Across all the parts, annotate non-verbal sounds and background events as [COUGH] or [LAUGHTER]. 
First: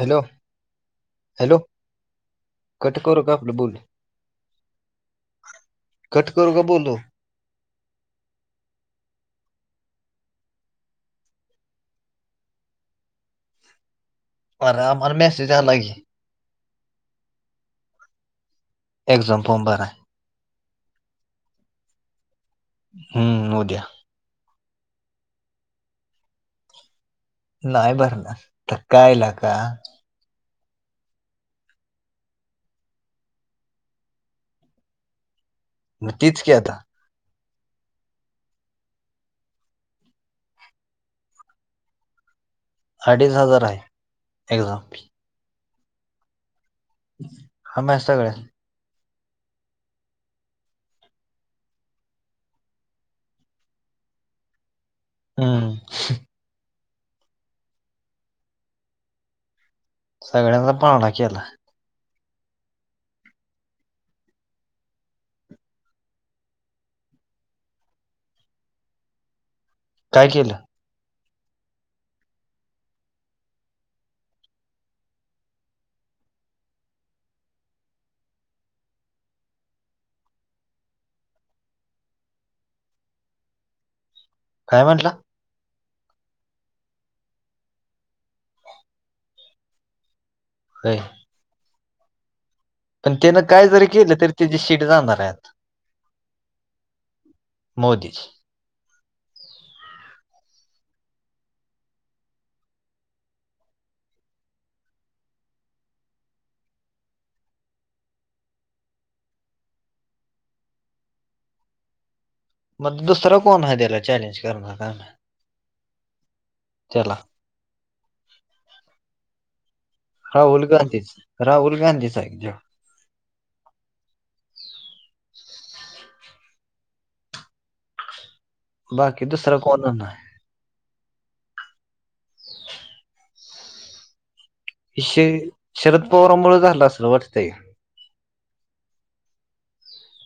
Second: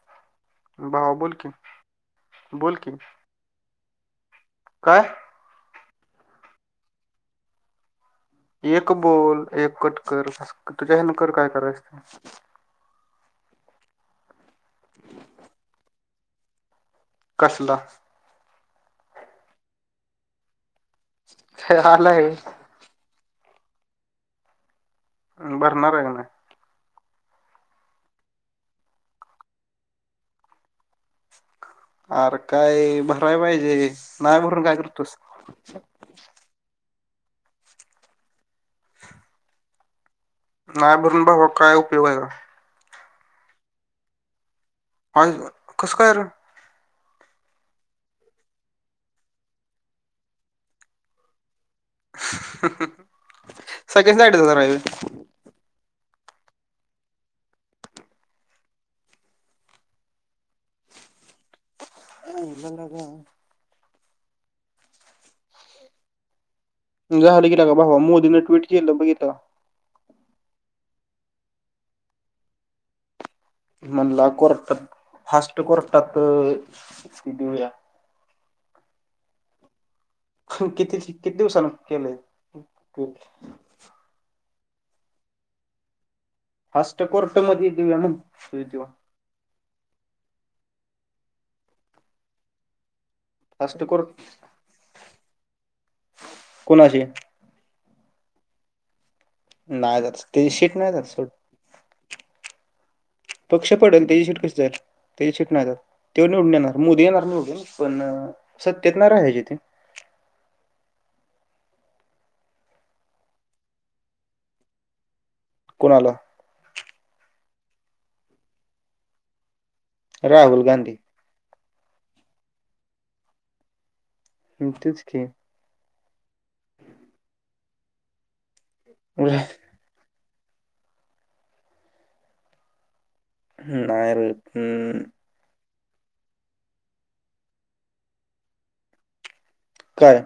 Hello! भावा बोल की हॅलो बोल की कट करु का आपलं बोलणं. काय कट करू का बोलू? एक बोल एक कटकर तुझ्या ह्यानकर काय करायचते. अरं आम्हाला मेसेज आलाय की कसला? एक्झाम फॉर्म भराय. आलं आहे. हम्म ऊद्या. भरणार आहे का नाही? नाही भरनार काय लेका आरं काय भराय पाहिजे नाही भरून काय करतोस. मग तेच की आता नाही भरून भावा काय उपयोग आहे का? अडीच हजार आहे एक्झाम फी. आई गं, कसं काय रं. हम्या सगळ्या. सेकंड साईडच राहिलाय. हम्म. सगळ्यांचा पाळणा केला. [INAUDIBLE] झालं की लेका भावा मोदीनं ट्विट केलं बघितलं का? काय केलं? म्हणला कोर्टात फास्ट कोर्टात हेचकी देऊया. किती किती दिवसांन केलंय. कायं म्हटलं? फांस्ट कोर्ट मध्यें देऊ मगं ते हो. पणं त्यानं कायं फास्ट जरी कोर केलं तरी त्यांची शीट जाणारं आहेंत. कोणाशी मोदींची नाहीं जातं ते शीट नाहीं जातं. [UNINTELLIGIBLE] पक्ष पडेल त्यांची शेट कशी जां. तेची शिट नाही जात येतात तेव निवडून येणार मोदी येणार निवडूनन पणं सत्तेतंणार हं जिथे मगं दुसरा कोणं आहे त्यांला चॅलेंज करणारा. कोणालां? त्यांला राहुल गांधींचं राहुल गांधींचं आहे त्यो हं तेच की बाकी नाही दुसरं कोणं होणार आहे. अ नाहीर. शे शरद पवारांमुळे झालं असलं वाटतंय ते कायं?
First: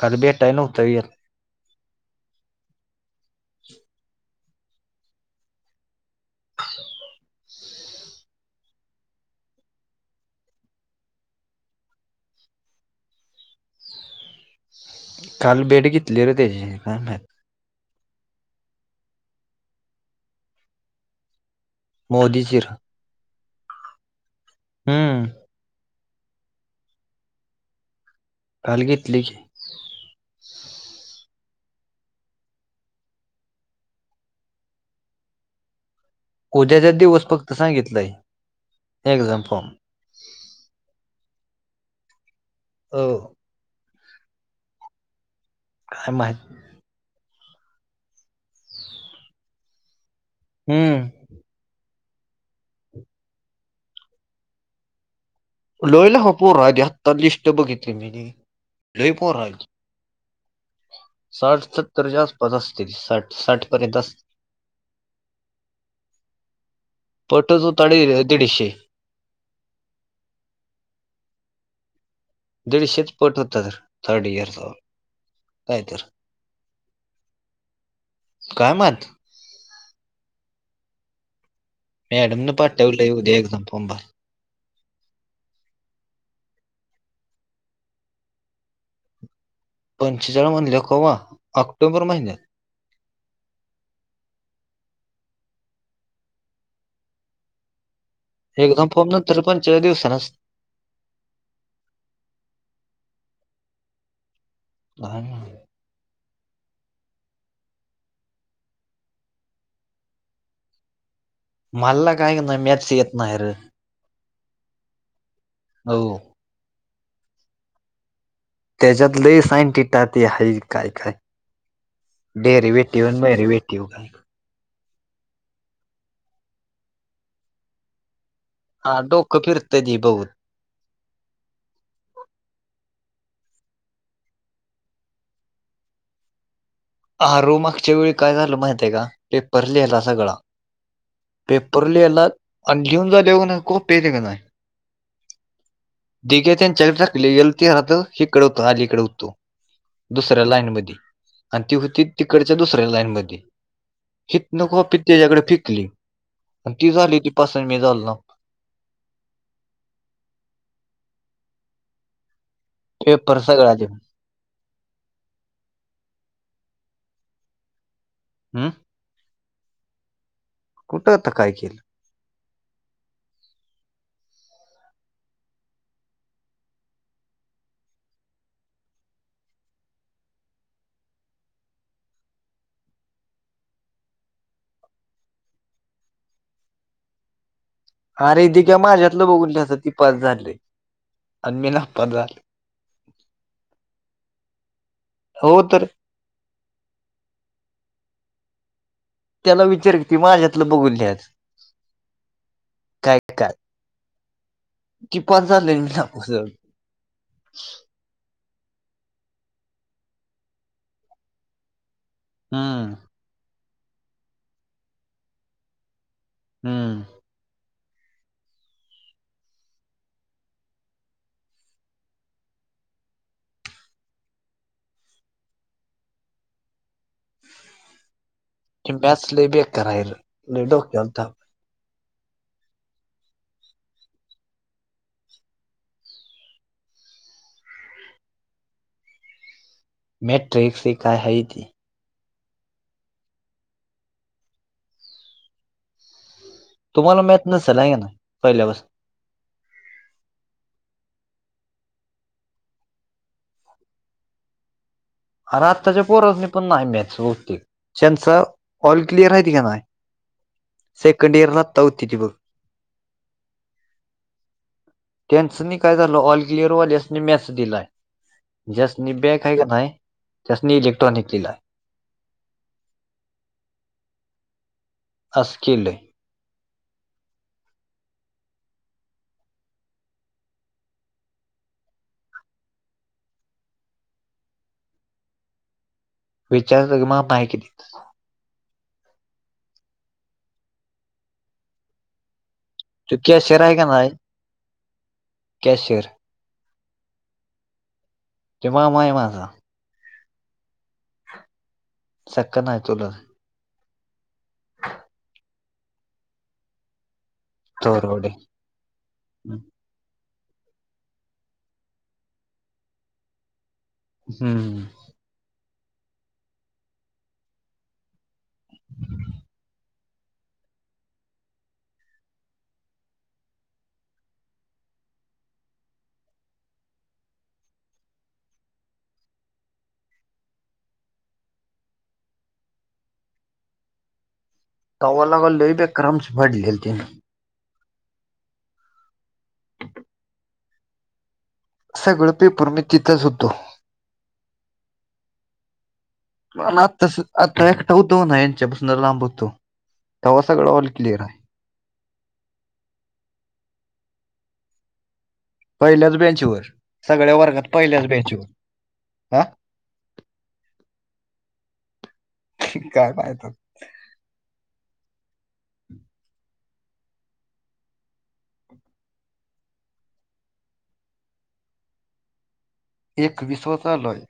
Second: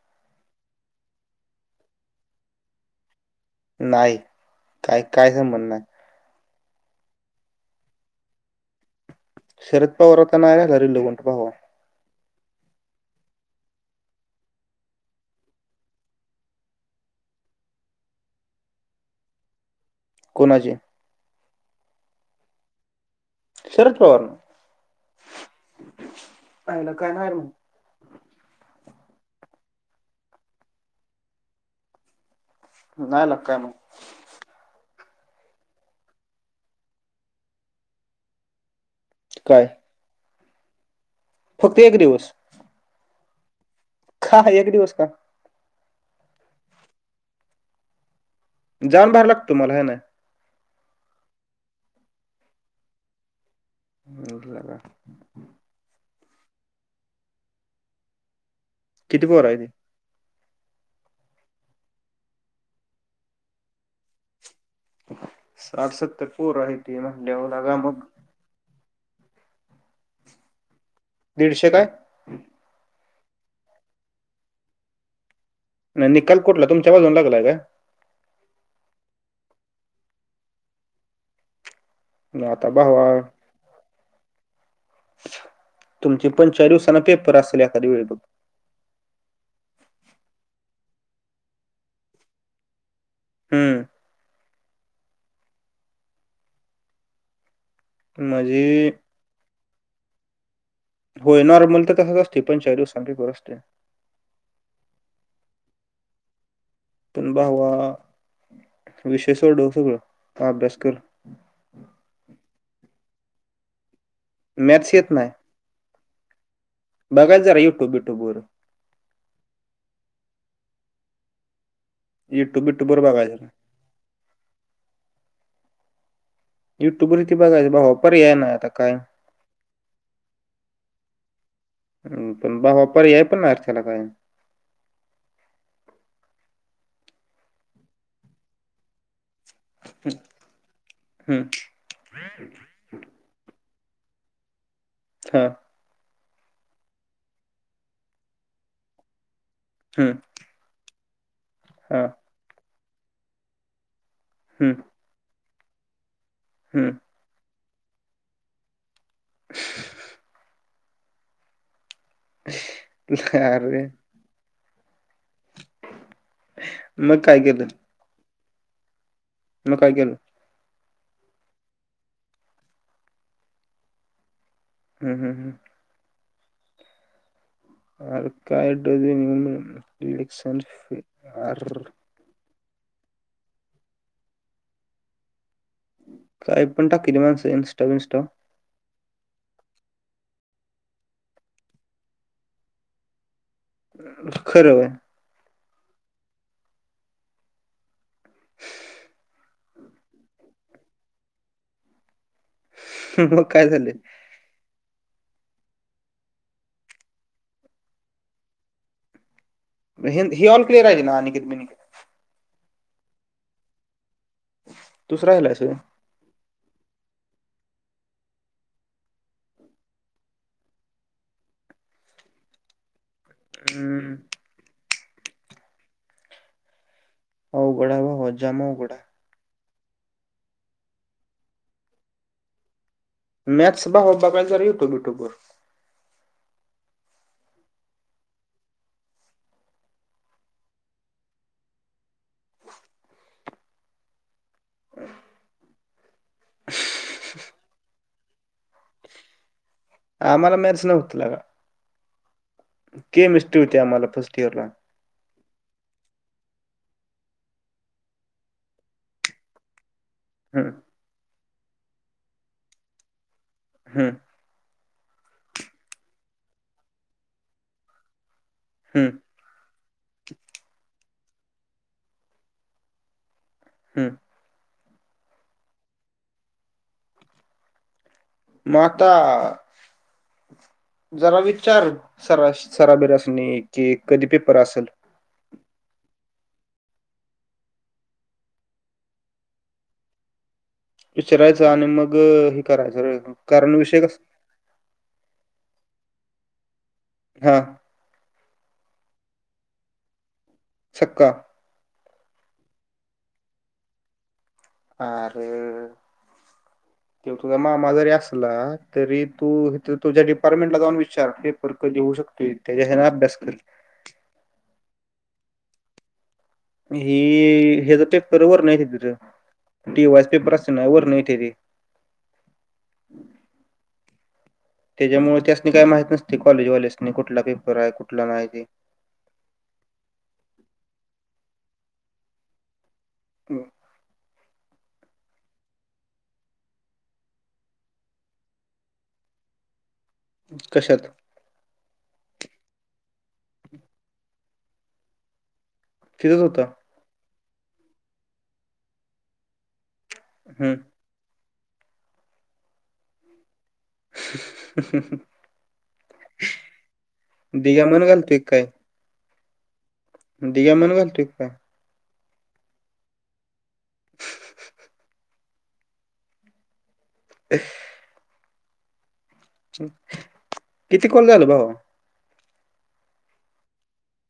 काल भेटायला नव्हतां येतं. नाहीं कायं कायं संबंध नाहीं. शरद पवार होता नांय आहेरलो गुट पवार. काल भेट घेतली र त्यांची कामं. कोणाची? मोदींचीर. शरद पवार नां हम्म आला कायं नाहीं मगं. काल घेतली की. राहीला कायं मगं. उद्याचा दिवसं फक्तं सांगितलंय एक्झाम्पल. फक्तं एक दिवसं. हो. कां एक दिवसं कां. कायं माहित. जाऊन भरलागतो. तुम्हांला हं नां ओ. हम्मं. उरला कां. लोहिला हो पोर रा आत्ता लिस्ट बघितली मी लोई किती पोर आहे ते रां. साठ सत्तरच्यां आसपास असतील साठ साठ पर्यंत असेल. साठसत्तर पोरहाय म्हणल्यावर पटच होलागा होता मगं. दीडशे. दीडशे कायं. दीडशेे पँट होतं तरं थर्ड इयर्स. नीकाल कुठला तुमच्या बाजवूनचा लागलाय कां. कायं माहित. मॅडम नं आता भावा पाठवल उद्या एक्झांम फाम भरायला. तुमची पणं चार दिवसांना पेपर असेल एखादी वेळ बघं. पंच जण म्हणले कोवा ऑक्टोंबर महिन्यांत. हम्मं म्हणजे एकदम फोन नंतर पंच्या दिवसाांच. होय नॉर्मल तर तसंच असते पण चार दिवसांर असते. नाही. पण भावा विषय सोडव सगळं ह अभ्यास कर. मल्ला काय नाही म्याच येत नाही र. मॅचस येत नाही. हो. बघा जरा युट्यूब इट्यूबर. त्याच्यात लही साईन टिटाती ह काय काय युट्यूब डेरी बिट्यूब वर वेटी व बघायचं मैरी वेटी. तेो गय. युट्युब वरती बघायचं भाव पर्याय नाही आता. हा काय डोकं फिरत जी बघून. पण बा वापारी आहे पण ना अर्थ्याला काय. ह रोमागच्या वेळी काय झालं माहित आहे का पेपर लिहिला सगळा हम्म, पेपर. आप याला घेऊन झाले हो खप हा. दिघे त्यांनी चलकलेल ते रात इकडे होत आलीकडे होतो हम्म, दुस रीलाईनमधी आणि ती हा, होती तिकडच्या दुसऱ्या लाईन मधी हितन हम्म, कॉपी त्याज्याकड फेकली. आणि ती हम्म. झाली होती पास अनं मी झालो नवं [INAUDIBLE] [INAUDIBLE] ते परसाद अरे राजे मग काय केलं हूं म काय केलं. कुठं त काय केलं. हूं हूं हूं आर काय ड [UNINTELLIGIBLE] एक सार [UNINTELLIGIBLE] अर्रर्रर्र काय पण टाकीलंय माणस यन्स अरे दिघ्या माझ्यातलं बघून लिहायचं ती पास झालयं आणि मी नापास झालोय. खर व्हय हो तर ला विचार की ती माझ्यातलं बघून लिहायच मग काय झालयं. ती पास झाले अनं मी नापास झालो. म हे ही ऑल क्लीअर आहेत ना अनिकेत बिनिकेत हूं तूच राहिलास व्हय हूं हम्म अवगड हाय भावा जाम अवघड हाय. च लय बेकार हाय र लय डोक्याला ताप मॅथस भावा बघाय जरा युट्यूब बिट्यूवर मॅथ्स ट्रिक्स ये काय हाय ते तुम्हाला मॅथ्स नसल आहे क नायं पहिल्यापासून आम्हाला मॅथ्स नव्हतं लेका के मिस्ट्री होती आम्हाला फर्स्ट इयर ला अर आत्ताच्या पोरास्नी पण नायं मॅथ्स बहुतेक ज्यांचा ऑल क्लिअर हायती की नायं हम्म सेकंड इयर ला आता होती ती बघ हम्म त्याचनी काय झालं ऑल क्लिअर वाल्यासनी मॅथ्स दिलाय हं, ज्यासनी बॅक हाय का नायं त्यासनी इलेक्ट्रॉनिक दिलाय. हूं आस केलंय. म आता जरा विचार सरा सराबीरांस्नी की कधी पेपर असल. विचारतो की मामा हाय की तिथं विचारायच आणि मग हे करायचं तो र कॅशियर कारण आहे का विषय नाही कस कॅशियर घरात. त्यो मामा आहे माझा. सख्खा. सख्खा नाही चुलत. आर.. त्यो तुझा मामा जरी थोरवडे असला, तरी तू- तर तुझ्या डिपार्टमेंट ला जाऊन विचार, पेपर कधी होऊ शकतोय, त्याच्या हन अभ्यास कर. हम्म. ही ह्याचा पेपर वरन [UNINTELLIGIBLE] तिथं टी वाय चा पेपर असतो ना, वरन येतत्याती. [INAUDIBLE] त्याच्यामुळे त्यासनी काय माहत नसतय कॉलेज वाल्यासनी, कुठला पेपर आहे, कुठला नाही ते. हो [INAUDIBLE] गावाला आलोय बेक्कार आमची भांडलीये ते [UNINTELLIGIBLE] कशात? सगळं पेपर मी तिथच होतो. तिथंच होता पण आत्ता आता एकटा होतो नाही, यांच्यापासून लांब होतो, तेव्हा सगळं ऑल हम्म क्लिअर आहे. हम [INAUDIBLE] पहिल्याच बेंचवर, सगळ्या वर्गात दिघ्या मन पहिल्याच घालतोय बेंचवर. काय हा? दिघ्या म्हण म्हणतोय की काय? काय फायदा. हा हा [INAUDIBLE] [UNINTELLIGIBLE] [INAUDIBLE] किती कॉल झाल भावा? एकविसवा चालू आहे.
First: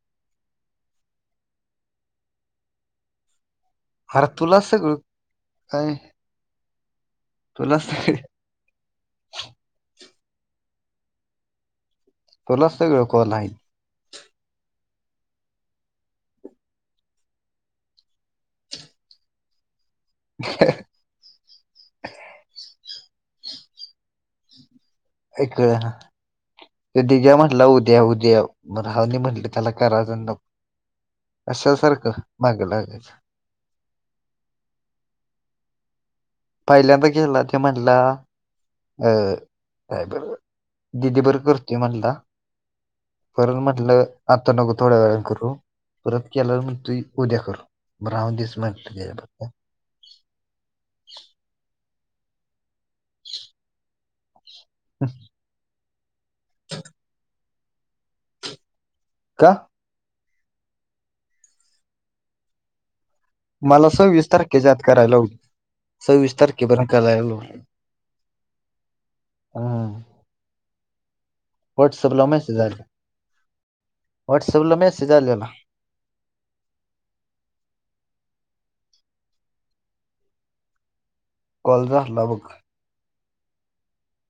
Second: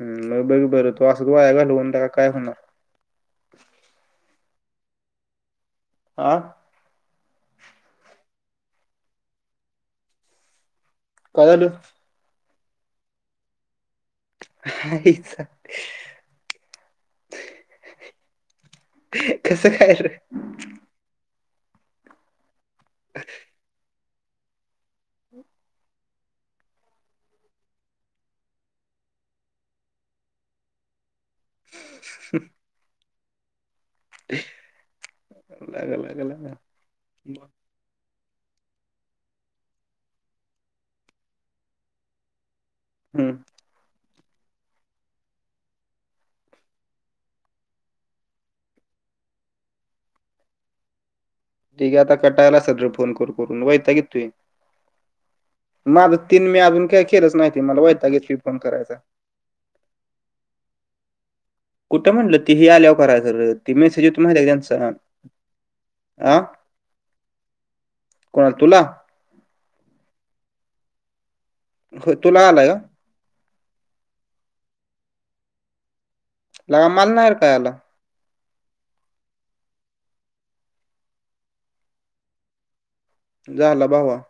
हम, मग बरोबर आहे, तु असंच वाया घालवून काय होणार? आर तुला सगळं काय? आं. तुलाच सगळं [UNINTELLIGIBLE] काय झालं? तुलाच सगळं कॉल आहे. आईचा [INAUDIBLE] कसं काय र? ह [INAUDIBLE] [UNINTELLIGIBLE] [INAUDIBLE] काही कळेना. तो दिघ्या म्हटला उद्या, उद्या मग राहू दे म्हटलं, त्याला करायचं नको. कशाला सारखं मागं लागायचं. [INAUDIBLE] पहिल्यांदा गेला ते म्हणला- अ.. काय बर दिदी बरं करतय म्हणला. हम्म. करण म्हटलं आता नको थोड्या वेळान करू. परत केल्यावर मग तु् उद्या कर, ब राहून दिस म्हटलं [UNINTELLIGIBLE] ते बी आता कटाळला आसल फोन करून, करून वैताग येतोय. हा [INAUDIBLE] माझ तीन मी अजून काय केलंच नाही मला वयता घेतली फोन करायचा. का? कुठं म्हटलं तीही आल्यावर करायच ती मला मेसेज सव्वीस तारखेच्या आत तुमचा? करायला लावली सव्वीस तारखे बरकालायलो. कोणाल तुला? हम. होय, व्हॉट्सअपला तुला मेसेज आला का आले व्हॉट्सअपला मेसेज आलेला. लग माल नाही आहे काय याला कॉल झाला बघ. झालं भावा